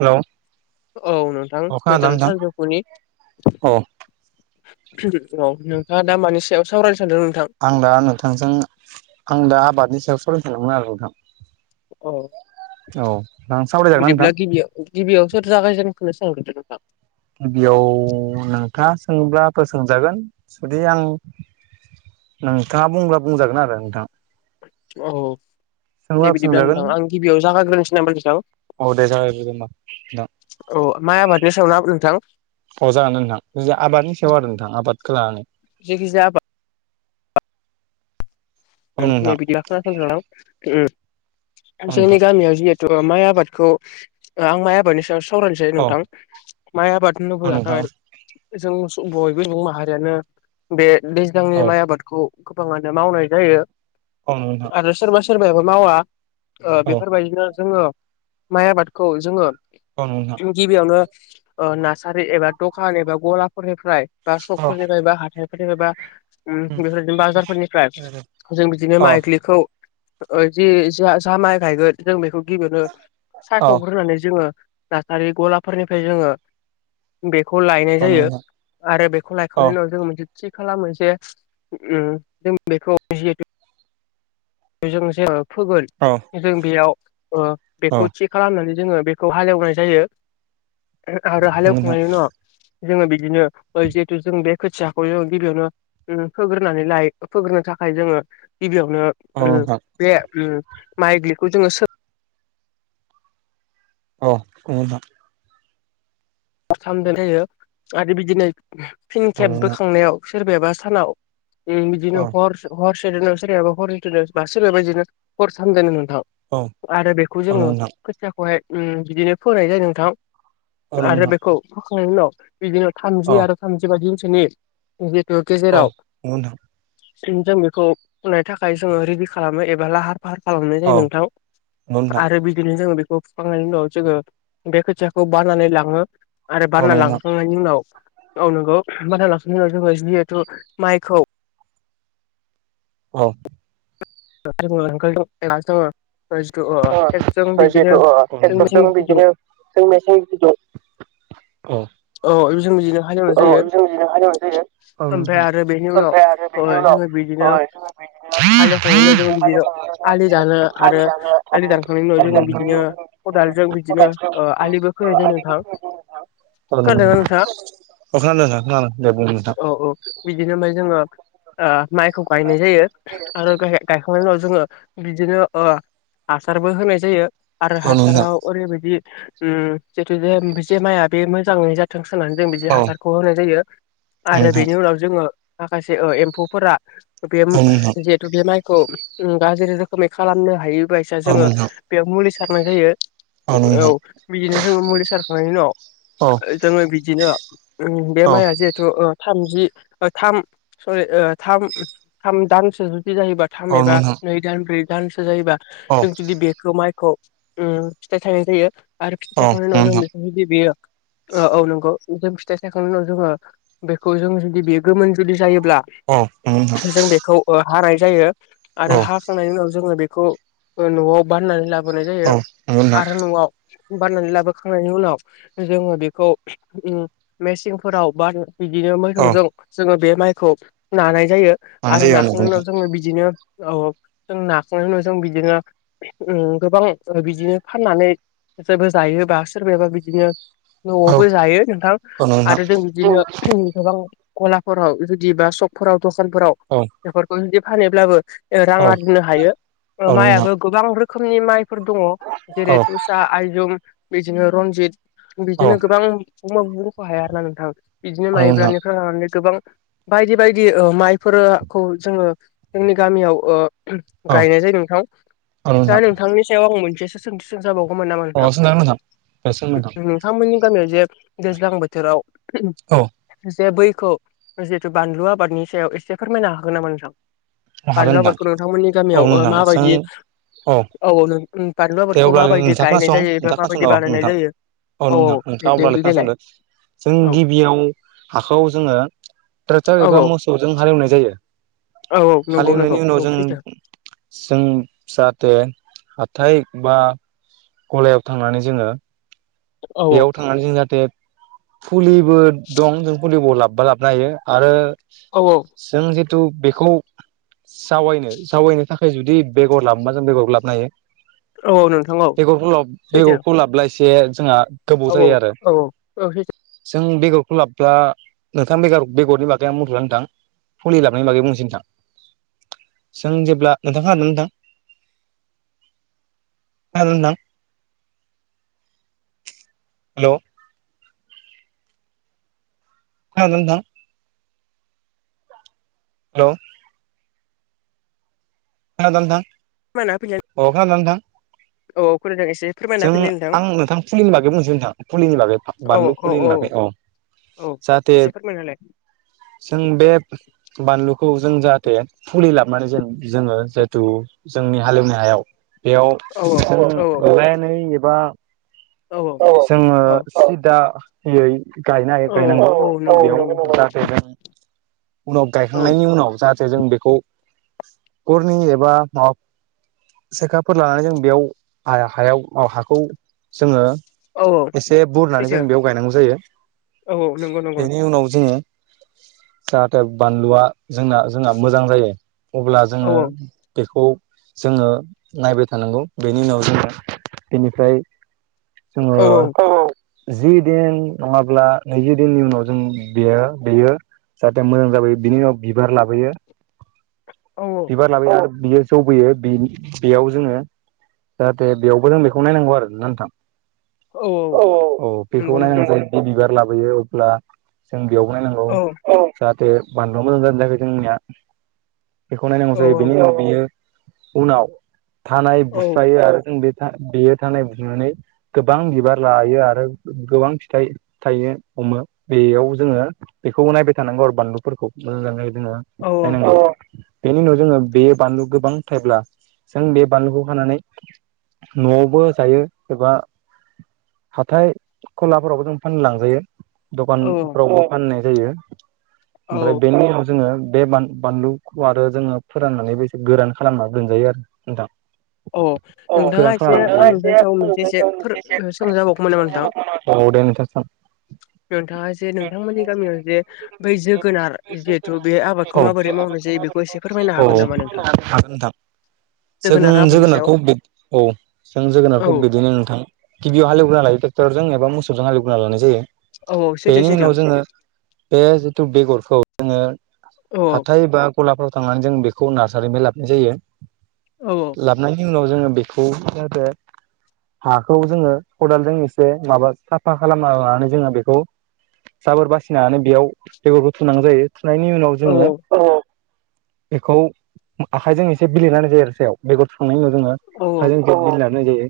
Hello औ नोंथां अ खोनादोंना गोजोन नोंथां? सानजौफुनि औ औ नोंथाङा दा मानि सायाव सावरायनो सानदों नोंथां? आं दा नोंथांजों आं दा आबादनि सायाव सोलोंथदों मोनमोन आरो नोंथां औ औ आन सावराय जागोनना बिदिब्ला नोंथां? गिबियाव गिबियाव सोर जागायजेनखोनो सोहोग्रोदो नोंथां गिबियाव नोंथाङा सोंब्लाबो सोंजागोन जुदि आं नोंथाङा बुंब्ला बुंजागोन आरो नोंथां औ औ दे सोंब्लाबो बिदिब्ला सोंजागोन नोंथां आं गिबियाव जागाग्रोनोसो नामा नोंथां? औ दे जागायग्रोदो होमबा नोंथां अ माइ आबादनि सायावना नोंथां अ जागानो नोंथां आबादनि सायाव आरो नोंथां आबादखौ लानानै जायखिजाया आबाद औ नै नोंथां बिदि खोना संदो नोंथां उम जोंनि गामियाव जि माइ आबादखौ आं माइ आबादनि सायाव सावरायनोसै औ नोंथां माइ आबाद बोला नोंथां थाखाय जों बयबो सुबुं माहारियानो बे औ दैज्लांनि माइ आबादखौ गोबाङानो मावनाय जायो औ नोंथां आरो सोरबा सोरबायाबो मावा ओ औ बेफोरबायदिनो जोङो माइ आबादखौ जोङो औ नोंथां गिबियावनो ओ नार्सारि एबा दखान एबा गलाफोरनिफ्राय बा औ सकफोरनिफ्राय बा हाथाय निफ्रायबा औ नोंथां औ उम बेफोरदिनो बाजारफोरनिफ्राय अ जों बिदिनो औ माइग्लिखौ जि जा जा माइ गायगोन जों बेखौ गिबियावनो सायख'ग्रोनानै जोङो नार्सारि गलाफोरनिफ्राय जोङो बेखौ लायनाय औ जायो नोंथां आरो बेखौ औ लायखांनायनि उनाव जोङो मोनसे थि खालामो जे उम जों बेखौ जिहेथु बेजों जोङो फोगोन औ जों बेयाव ओ औ बेखौ थि खालामनानै जोङो बेखौ हालेवनाय जायो आरो हाल नोंथां हेवखांनाय उनाव जोङो बिदिनो जिहेतु जों बे खोथियाखौ जे गिबियावनो ओम फोग्रोनानै लायो फोग्रोनो थाखाय जोङो गिबियावनो औ ओम नोंथां बे ओम माइग्लिखौ जोङो सो अ ओम नोंथां खालामनाय जायो आरो बिदिनो फिन केेब नोंथां बोखांनायाव सोरबायाबा सानाव ओम बिदिनो हर हरसे दोनो सोरनियाबा हरनै दोनो बा सोरबायाबा हरथाम दोनो नोंथां। औ आरो बेखौ जोङो नंगौ खोथियाखौहाय ओम बिदिनो फोनाय जायो नोंथां। आरो नोंथां बेखौ फोखांनायनि उनाव बिदिनो औ थामजि आरो थामजि बा दिनसोनि बे औ गेजेराव नंगौ नोंथां जों बेखौ फुनाय थाखाय जोङो रेडि खालामो एबा लाहार फाहार खालामनाय औ जायो नोंथां नंगौ नोंथां औ आरो बि बिदिनो जोङो बेखौ फुखांनायनि उनाव जोङो बे खोथियाखौ बारनानै लाङो आरो औ नंगौ नोंथां औ बानना नंगौ नोंथां औ नंगौ नोंथां लांखांनाय- नि उनाव औ नोंगौ बानना लाखिनायनि उनाव जोङो जिहेथु माइखौ अ [unintelligible] [unintelligible] अ ओनसोल बिदिनो [unintelligible] फालिनाय जायो ओमफ्राय आरो बेनि उनाव ओ जोङो बिदिनो हालि हालि एवखांनाय उनाव जोङो बिदिनो आलि दानो आरो आलि दानखांनायनि औ उनाव जोङो नंगौ बिदिनो नोंथां खदालजों औ बिदिनो ओ आलिबो खोनाय जायो नोंथां खोनादोंना नोंथाङा? अ खोनादो नोंथां दे बुं नोंथां। औ औ बिदिनो ओमफाय जोङो ओ माइखौ गायनाय जायो आरो गाय- गायखांनायनि उनाव जोङो बिदिनो ओ हासारबो होनाय जायो आरो औ नंगौ नोंथां हासाराव ओरैबायदि ओम जितु जे ओमफायसो [unintelligible] माइआ बे मोजाङैनो थों साननानै जों बिदि औ हासारखौ होनाय जायो आरो नोंथां बेनि उनाव जोङो माखासे ओ एम्फौफोरा बेम औ नोंथां जेब त' बे माइखौ गाज्रि रोखोमै खालामनो हायो बयसा औ नोंथां औ जोङो नोंथां बेयाव मुलि सारनाय जायो औ बिदिनो जों मुलि सारखांनायनि उनाव औ जोङो बिदिनो बे औ माइआ जिहेथु ओ थामजि बा थाम सरि ओ थाम थाम दानसो जुदि जाहैयोबा थाम औ एबा नोंथां नै दान ब्रै दानसे जायोबा औ जों जुदि बेखो माइखौ ओम फिथाइ थाइनाय जायो आरो फिथाइ औ थाइखांनायनि उाव जों नंगौ नोंथां औ नंगौ नोंथां बेखौ जुदि बेयो औ औ नंगौ जों फिथाइ सायखांनायनि उनाव जोङो बेखौ जों जुदि बे गोमोन जुदि जायोब्ला औ जों बेखौ हानाय जायो औ आरो हा हाखांनायनि उनाव जोङो बेखौ ओन न'वाव बाननानै लाबोनाय जायो नंगौ नोंथां आरो न'वाव बाननानै लाबोखांनायनि उनाव जोङो बेखौ ओम मेचिं फोराव बा- बिदिनो औ मोसौजों जोङो बे माइखौ नानाय जायो। लानाय आरो जायो नाखांनायनि उनाव जोङो बिदिनो औ जों नाखांनायनि उनाव जों बिदिनो ओम गोबां बिदिनो फाननानै जोंबो जायो सोरबाया जाय बिदिनो न'वावबो आरो जायो नोंथां नोंथां आरो जों बिदिनो गोबां गलाफोराव जुदि बा सक फोराव दखानफोराव औ बेफोरखौ जुदि फानहब्लाबो रां औ नंगौ आरजिनो हायो नोंथां माइयाबो गोबां रोखोमनि माइफोर दङ औ जेरै तुसा आइजुम बिदिनो रनजित औ बिदिनो गोबां बुंबाबो बुंख हाया आरोना नोंथां बिदिनो औ नंगौ नोंथां माइब्रानिफ्राय लानानै गोबां बायदि बायदि ओ माइफोरखौ जोङो जोंनि गामियाव ओ औ गायनाय जायो नोंथां औ नंगौ नोंथां दा नोंथांनि सायाव आं मोनसेसो सोंथि सोंजा बावगौमोन नामा? अ नोंथां सोंजागोन नोंथां दे सों नोंथां नोंथांमोननि गामियाव जे दैज्लां बोथोराव औ जे बैखौ जेतु बानलु आबादनि सायाव एसे फोरमायनो हागोन नामा नोंथां? बानलु हागोन नोंथां आबादखौ नोंथांमोननि औ गामियाव ओ नोंथां सों माबायदि औ औ नों बानलु दे आबादखौ अब्लालाय माबायदि नोंथाङा गायनाय खोनासं जायो एबा नोंथाङा खोनासंद' माबायदि बानायनाय नोंथां जायो? औ औ नोंथां नोंथाङा अब्लालाय बेदि लेलाय खोनासंदो [unintelligible] जों गिबियाव हाखौ जोङो औ ट्रेक्टार एबा मोसौजों हाल एवनाय जायो। औ औ हाल नंगौ एवनायनि नंगौ उनाव औ जों सैथो जों जाहाथे हाथाइ बा गलायाव थांनानै जोङो औ बेयाव थांनानै जों जाहाथे फुलिबो दं जों फुलिबो लाबबा लाब नायो आरो औ औ। जों जितु बेखौ जावैनो जावैनो थाखाय जुदि बेगर लाबोबा जों बेगर लाबनो हायो। औ औ नोंथां औ बेगरखौ लब सैथो बेगरखौ लाब्ला एसे जोंहा गोबौ औ जायो आरो। औ औ सैथो जों बेगरखौ लाबब्ला नोंथां बेगर बेगरनि बागै आं बुथ'ला नोंथां। फुलि लाबोनायनि बागै बुंनोसै नोंथां। जों जेब्ला नोंथां खोनादोंना नोंथां? [unintelligible] नोंथां? हेलौ? खोनादोंना नोंथा? हेलौ? खोनादोना नोंथां? फोरमायना होफिनलाय अह खोनादोना नोंथां? औ औ खोनादों एसे फोरमायना जों होफिनलाय आं नोंथां फुलिनि बागै बुंनोसै नोंथां फुलिनि बागै नोंथां। बानलु फुलि बागै औ। औ जाहाथे एसे फोरमायना होलाय। जों बे बानलुखौ जों जाहाथे फुलि लाबोनानै जों जोङो जिहेथु जोंनि हालेवनाय हायाव बेयाव औ औ औ [unintelligible] अलायन एबा औ जोङो औ सिदायै गायनो हायो गायनांगौ औ औ नंगौ नंगौ नोंथां बेयाव [unintelligible] उनाव औ गायखांनायनि उनाव जाहाथे जों बेखौ हरनैनि एबा माबा सेखाफोर लानानै जों बेयाव हा-हायाव हाखौ जोङो औ औ एसे बुरनानै जों सैथो बेयाव गायनांगौ जायो। औ नंगौ नंगौ बेनि उनाव जोङो जाहाथे बानलुआ जोंना जोंना मोजां जायो। अब्ला औ जोङो बेखौ जोङो नायबाय थानांगौ। बेनि उनाव जोङो बेनिफ्राय औ जोङो जि दिन नङाब्ला नैजि दिननि उनाव जों बेयो बेयो जाहाथे मोजां जाबोयो। बिनि उनाव बिबार लाबोयो। औ। बिबार लाबो बियो जौबोयो। बेनि बेयाव जोङो जाहाथे बेयावबो जों बेखौ नायनांगौ आरोा नोंथां। औ औ औ। बेखौ नंगौ नंगौ नायनांगौ जायो। बिदि बिबार लाबोयो अब्ला जों बेयाव नायनांगौ। औ जाहाथे बानलुवा मोजां जादोंना जायाखै जोंनिया खौ नायनांगौ औ जायो बेनि औ उनाव बियो उनाव थानाय औ बुस्रायो आरो जों बे बेयो थानाय बुजिनानै गोबां बिबार लायो आरो गोबां फिथाइ थायो हमो। बेयाव जोङो बेखौबो नायबाय थानांगौ आरो बानलुफोरखौ मोजां जादोंना जायाखै जोङो नायनांगौ। बेनि उनाव जोङो बे बानलु गोबां थाइब्ला, जों बे बानलुखौ खानानै न'आवबो जायो एबा हाथाय खलाफोरावबो जों फाननो लांजायो। औ दखानफ्रावबो फाननाय जायो। औ ओमफ्राय बेनि उनाव जोङो बे बानलु आरो जोङो फोराननानैबो एसे गोरान खालामना दोनजायो आरो नोंथां। अ नोंथाङा एसे आं नोंथांनि सायाव मोनसे एसे सोंजा बावगौमोन नामा नोंथां? औ दे नोंथां सों। नोंथाङा जे नोंथांमोननि गामियाव जे बै जोगोनार जिहेथु बे आबादखौ औ। माबोरै मावनाय जायो बेखौ एसे फोरमायनो औ नामा नोंथां हागोन नोंथां। जोगोनार जों आबादनि सायाव जोगोनारखौ औ जों औ जोगोनारखौ बिदिनो नोंथां। गिबियाव हालेवोनना लायो ट्रेक्टरजों एबा मोसौजों हालेवना लानाय जायो। औ सैथो बेनि सैथो उनाव जोङो बे जिथु बेगरखौ जोङो औ हाथाय बा गलाफ्राव थांनानै जों बेखौ नार्सारिनिफाय लाबाय जायो औ औ लाबोनायनि उनाव जोङो बेखौ जाहाथे हाखौ जोङो खदालजों एसे माबा साफा खालामना लानानै जोङो बेखौ जाबोर बासिनानै बेयाव बेगरखौ थुनांगौ जायो थुनायनि उनाव औ जोङो बेखौ आखाइजों एसे बिलिरनानै होनाय जायो आरो सायाव बेगर होखांनायनि उनाव औ आखाइजों बेखौ [unintelligible] होनाय जायो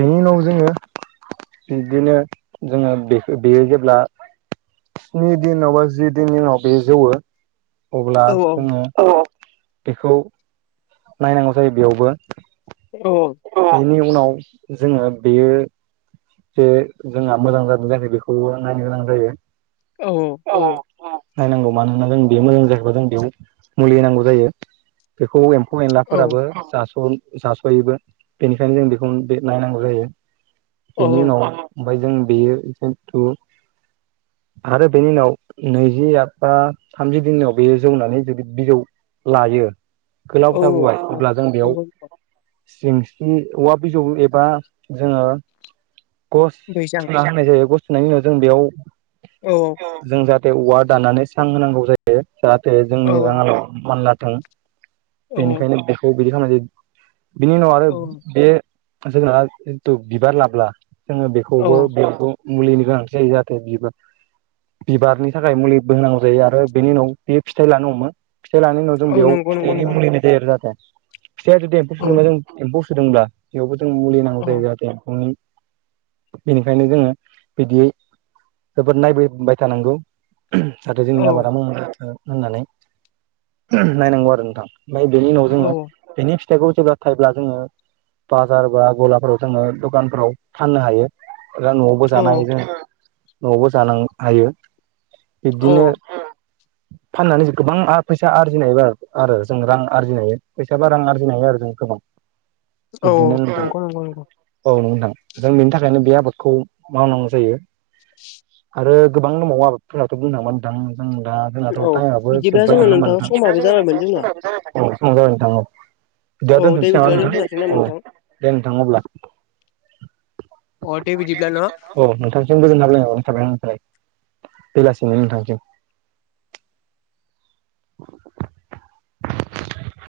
बेनि उनाव जोङो बिदिनो जोङो बे बेयो जेब्ला स्नि दिनाव बा जि दिननि उनाव बेयो जौवो अब्ला औ जोङो बेखौ नायनांगौ जायो बेयावबो औ औ बिनि उनाव जोङो बेयो जे जोंहा मोजां जादों ना जायाखै बेखौबो नायनो गोनां जायो औ नायनांगौ मानो होनना जों बेयावनो मोजां जा एबा जों बेयाव मुलि नांगौ जायो बेखौ एम्फौ एनलाफोराबो औ जास' जास'योबो बेनिखायनो जों बेखौ बे नायनांगौ जायो बेनि उनाव ओमफ्राय जों बेयो जिथु आरो बेनि उनाव नैजि एबा बा थामजि दिनाव बेयो जौनानै जुदि बिजौ लायो गोलाव औ जाबोबाय अब्ला जों बेयाव औ सिंसिनि औवा बिजौ एबा जोङो गस बैसां थुना होनाय जायो गसथुनायनि उनाव जों बेयाव औ औ जों जाहाथे औवा दानानै सां होनांगौ जायो जाहाथे औ जोंनि राङालाव मानलाथों औ बेनिखायनो बेखौ बिदि खालामनाय जायो बिनि उनाव आरो औ बे जोंहा जिथु बिबार लाब्ला जोङो बेखौबो औ बेखौ मुलिनि गोनांथि जायो जाहाथे बिबार बिबारनि थाखाय मुलिबो होनांगौ जायो आरो बेनि उनाव बे फिथाइ लानो हमो फिथाइ लानायनि उनाव जों औ बेयाव नंगौ नंगौ फिथाइनि नंगौ मुलि होनाय जायो आरो जाहाथे फिथाइया जुदि [unintelligible] औ जों एम्फौ सोदोंब्ला बेयावबो जों मुलि नांगौ औ जायो जाहाथे एम्फौनि बेनिखायनो जोङो बिदियै जोबोद नायबोबाय थानांगौ जाहाथे औ जोंनि आबादा माव जाथों होननानै नायनांगौ आरो नोंथां ओमफाय बेनि उनाव औ जोङो बेनि फिथाइखौ जेब्ला थायोब्ला जोङो बाजार बा गलाफोराव जोङो दखानफोराव फाननो हायो [unintelligible] न'आवबो जानो हायो जों न'आवबो जानो हायो औ बिब्दिनो फाननानै जों गोबांआ फैसा आरजिनो एबा आरो जों रां आरजिनो हायो फैसाबा रां आरजिनो हायो आरो जों गोबां औ बिदिनो [unintelligible] नंगौ नंगौ नंगौ औ नोंगौ नोंथां जों बेनि थाखायनो बे आबादखौ मावनांगौ जायो [inaudible] आरो गोबां दंबावो आबादफोरनाथ' बुंनो थांबा नोंथां जों दा औ टाइमआबो बिदिब्ला जोबबाय जोंना नङा होमबा नोंथां समाबो जाबायमोन जोंना औ समा जाबाय नोंथां औ दा औ दे दोनथनसै बिदिब्ला नामा दोनथ'जासिगोन नोंथां नामा औ दे नोंथां अब्ला अ दे बिदिब्ला न अ नोंथांसिम गोजोन हामलाय हरनाय थाबाय आंनिफ्राय बेलासिनि नोंथांसिम [inaudible]